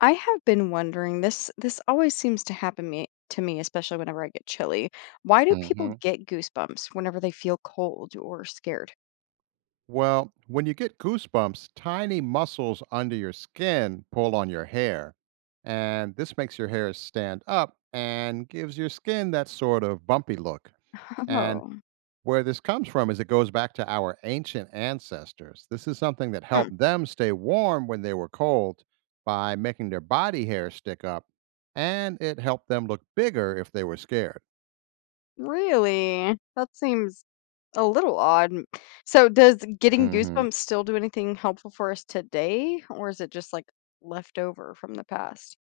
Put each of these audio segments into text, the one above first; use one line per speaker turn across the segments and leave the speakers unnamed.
I have been wondering, this always seems to happen me to me, especially whenever I get chilly. Why do people
hmm
get goosebumps whenever they feel cold or scared?
Well, when you get goosebumps, tiny muscles under your skin pull on your hair. And this makes your hair stand up and gives your skin that sort of bumpy look. And
Oh,
where this comes from is it goes back to our ancient ancestors. This is something that
hmm,
helped them stay warm when they were cold by making their body hair stick up. And it helped them look bigger if they were scared.
really? That seems a little odd. So does getting
hmm
goosebumps still do anything helpful for us today, or is it just like left over from the past?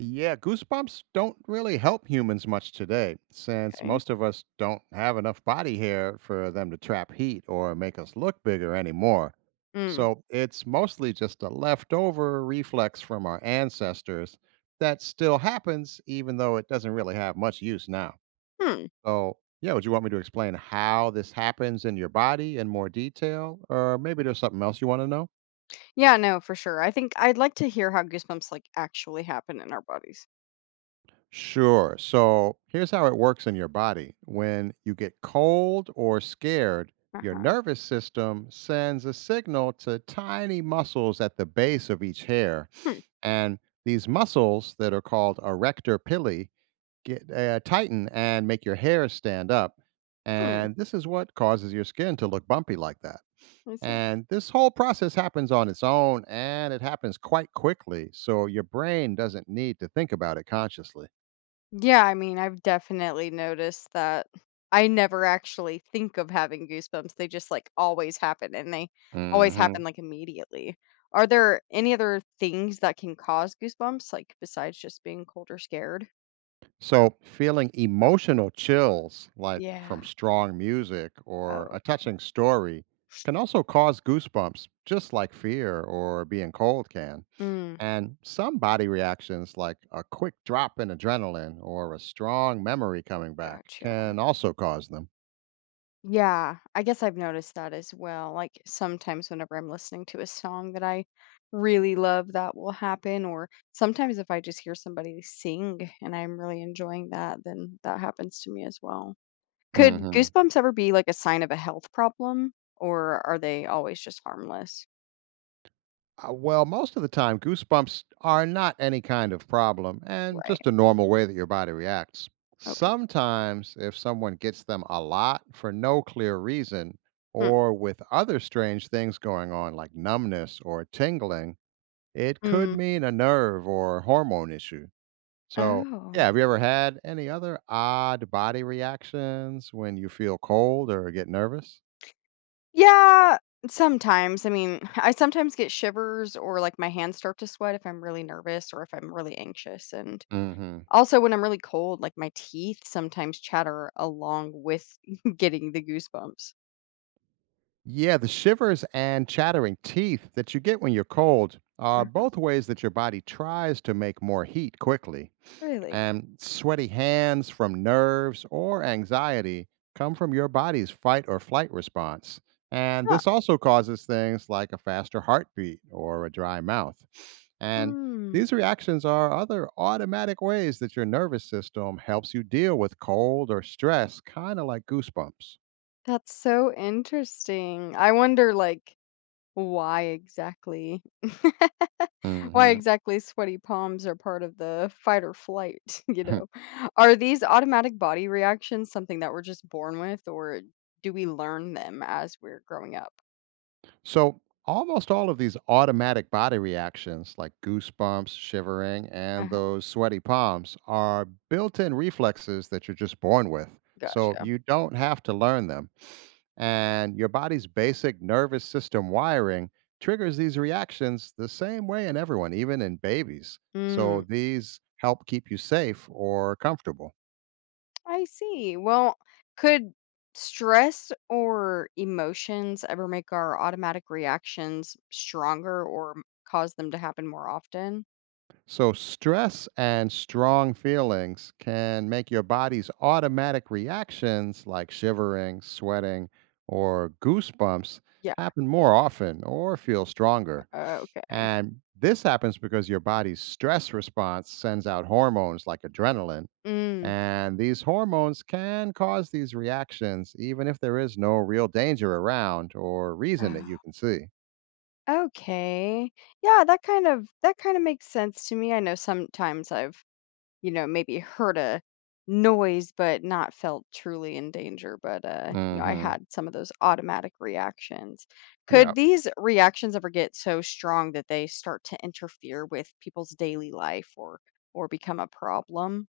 Yeah, goosebumps don't really help humans much today, since
Okay.
most of us don't have enough body hair for them to trap heat or make us look bigger anymore.
Mm.
So it's mostly just a leftover reflex from our ancestors that still happens, even though it doesn't really have much use now.
Hmm.
So, yeah, would you want me to explain how this happens in your body in more detail? Or maybe there's something else you want to know?
Yeah, no, for sure. I think I'd like to hear how goosebumps like actually happen in our bodies.
Sure. So here's how it works in your body. When you get cold or scared, your
Uh-huh.
nervous system sends a signal to tiny muscles at the base of each hair.
Hmm.
And these muscles that are called erector pili get tighten and make your hair stand up.
Hmm.
And this is what causes your skin to look bumpy like that.
I see.
And this whole process happens on its own and it happens quite quickly. So your brain doesn't need to think about it consciously.
Yeah, I mean, I've definitely noticed that. I never actually think of having goosebumps. They just like always happen and they always happen
Mhm.
like immediately. Are there any other things that can cause goosebumps, like besides just being cold or scared?
So, feeling emotional chills, like
Yeah.
from strong music or a
Oh, okay.
touching story, can also cause goosebumps, just like fear or being cold can.
Mm,
And some body reactions, like a quick drop in adrenaline or a strong memory coming back,
gotcha.
can also cause them.
Yeah, I guess I've noticed that as well. Like sometimes whenever I'm listening to a song that I really love, that will happen. Or sometimes if I just hear somebody sing and I'm really enjoying that, then that happens to me as well. Could
hmm
goosebumps ever be like a sign of a health problem, or are they always just harmless?
Well, most of the time, goosebumps are not any kind of problem and
Right.
just a normal way that your body reacts.
Okay.
Sometimes, if someone gets them a lot for no clear reason,
Hmm.
or with other strange things going on like numbness or tingling, it could
Mm.
mean a nerve or hormone issue. So,
Oh.
yeah, have you ever had any other odd body reactions when you feel cold or get nervous?
Yeah, sometimes. I mean, I sometimes get shivers or like my hands start to sweat if I'm really nervous or if I'm really anxious and
Mm hmm.
also, when I'm really cold, like, my teeth sometimes chatter along with getting the goosebumps.
Yeah, the shivers and chattering teeth that you get when you're cold are
Mhm.
both ways that your body tries to make more heat quickly.
Really?
And sweaty hands from nerves or anxiety come from your body's fight or flight response. And
Huh.
this also causes things like a faster heartbeat or a dry mouth. And
Hmm.
these reactions are other automatic ways that your nervous system helps you deal with cold or stress, kind of like goosebumps.
That's so interesting. I wonder, like, why exactly why
hmm
exactly sweaty palms are part of the fight or flight, you know? Are these automatic body reactions something that we're just born with, or do we learn them as we're growing up?
So, almost all of these automatic body reactions, like goosebumps, shivering, and
uh
those sweaty palms, are built in reflexes that you're just born with. So,
Gotcha.
you don't have to learn them. And your body's basic nervous system wiring triggers these reactions the same way in everyone, even in babies. So,
Mm.
these help keep you safe or comfortable.
I see. Well, could stress or emotions ever make our automatic reactions stronger or cause them to happen more often?
So, stress and strong feelings can make your body's automatic reactions like shivering, sweating, or goosebumps
Yeah.
happen more often or feel stronger.
Okay.
And this happens because your body's stress response sends out hormones like adrenaline.
Mm.
And these hormones can cause these reactions, even if there is no real danger around or reason that you
Oh,
can see.
okay. Yeah, that kind of makes sense to me. I know sometimes I've, maybe heard a noise but not felt truly in danger, but, I
hmm
had some of those automatic reactions.
Yeah.
Could these reactions ever get so strong that they start to interfere with people's daily life or become a problem?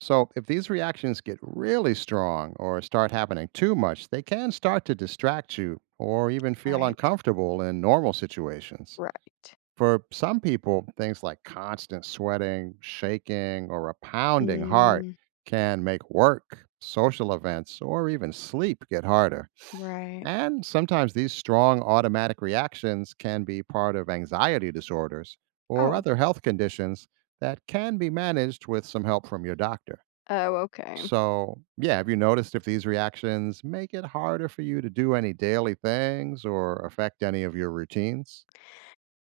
So, if these reactions get really strong or start happening too much, they can start to distract you or even feel
Right.
uncomfortable in normal situations.
Right.
For some people, things like constant sweating, shaking, or a pounding heart
Mm,
can make work, social events, or even sleep get harder.
right.
And sometimes these strong automatic reactions can be part of anxiety disorders or
Oh.
other health conditions that can be managed with some help from your doctor.
Oh, okay.
So, yeah, have you noticed if these reactions make it harder for you to do any daily things or affect any of your routines?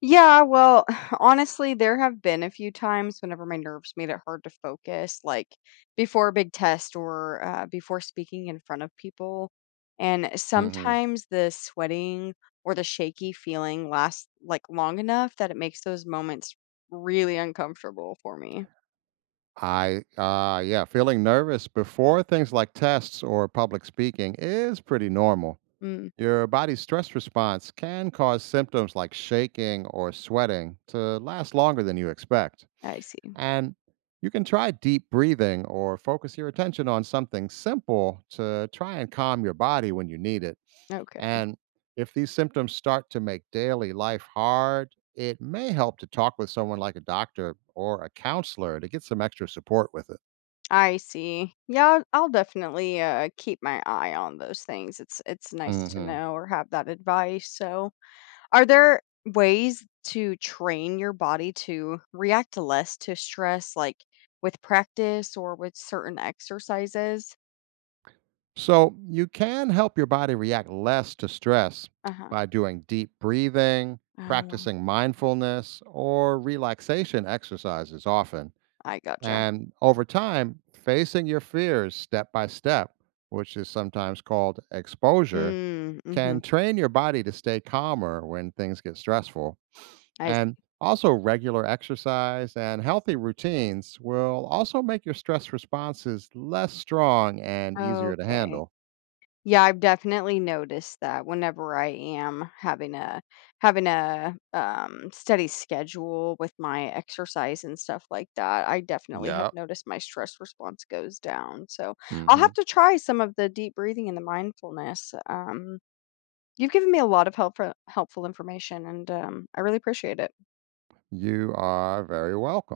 Yeah, well, honestly, there have been a few times whenever my nerves made it hard to focus, like before a big test or before speaking in front of people. And
hmm
sometimes the sweating or the shaky feeling lasts like long enough that it makes those moments really uncomfortable for me.
yeah, feeling nervous before things like tests or public speaking is pretty normal.
Mm,
Your body's stress response can cause symptoms like shaking or sweating to last longer than you expect.
I see.
And you can try deep breathing or focus your attention on something simple to try and calm your body when you need it.
Okay.
And if these symptoms start to make daily life hard, it may help to talk with someone like a doctor or a counselor to get some extra support with it.
I see. Yeah, I'll definitely keep my eye on those things. It's nice to
hmm
know or have that advice. So, are there ways to train your body to react less to stress, like with practice or with certain exercises?
So, you can help your body react less to stress
Uh-huh.
by doing deep breathing,
Oh,
practicing mindfulness, or relaxation exercises often.
I gotcha.
And over time, facing your fears step by step, which is sometimes called exposure,
Mm,
can
mhm.
train your body to stay calmer when things get stressful.
I see.
And also, regular exercise and healthy routines will also make your stress responses less strong and easier to
Okay.
handle.
Yeah, I've definitely noticed that whenever I am having a steady schedule with my exercise and stuff like that, I definitely have
Yep.
noticed my stress response goes down. So I'll
hmm
have to try some of the deep breathing and the mindfulness. You've given me a lot of helpful information, and I really appreciate it.
You are very welcome.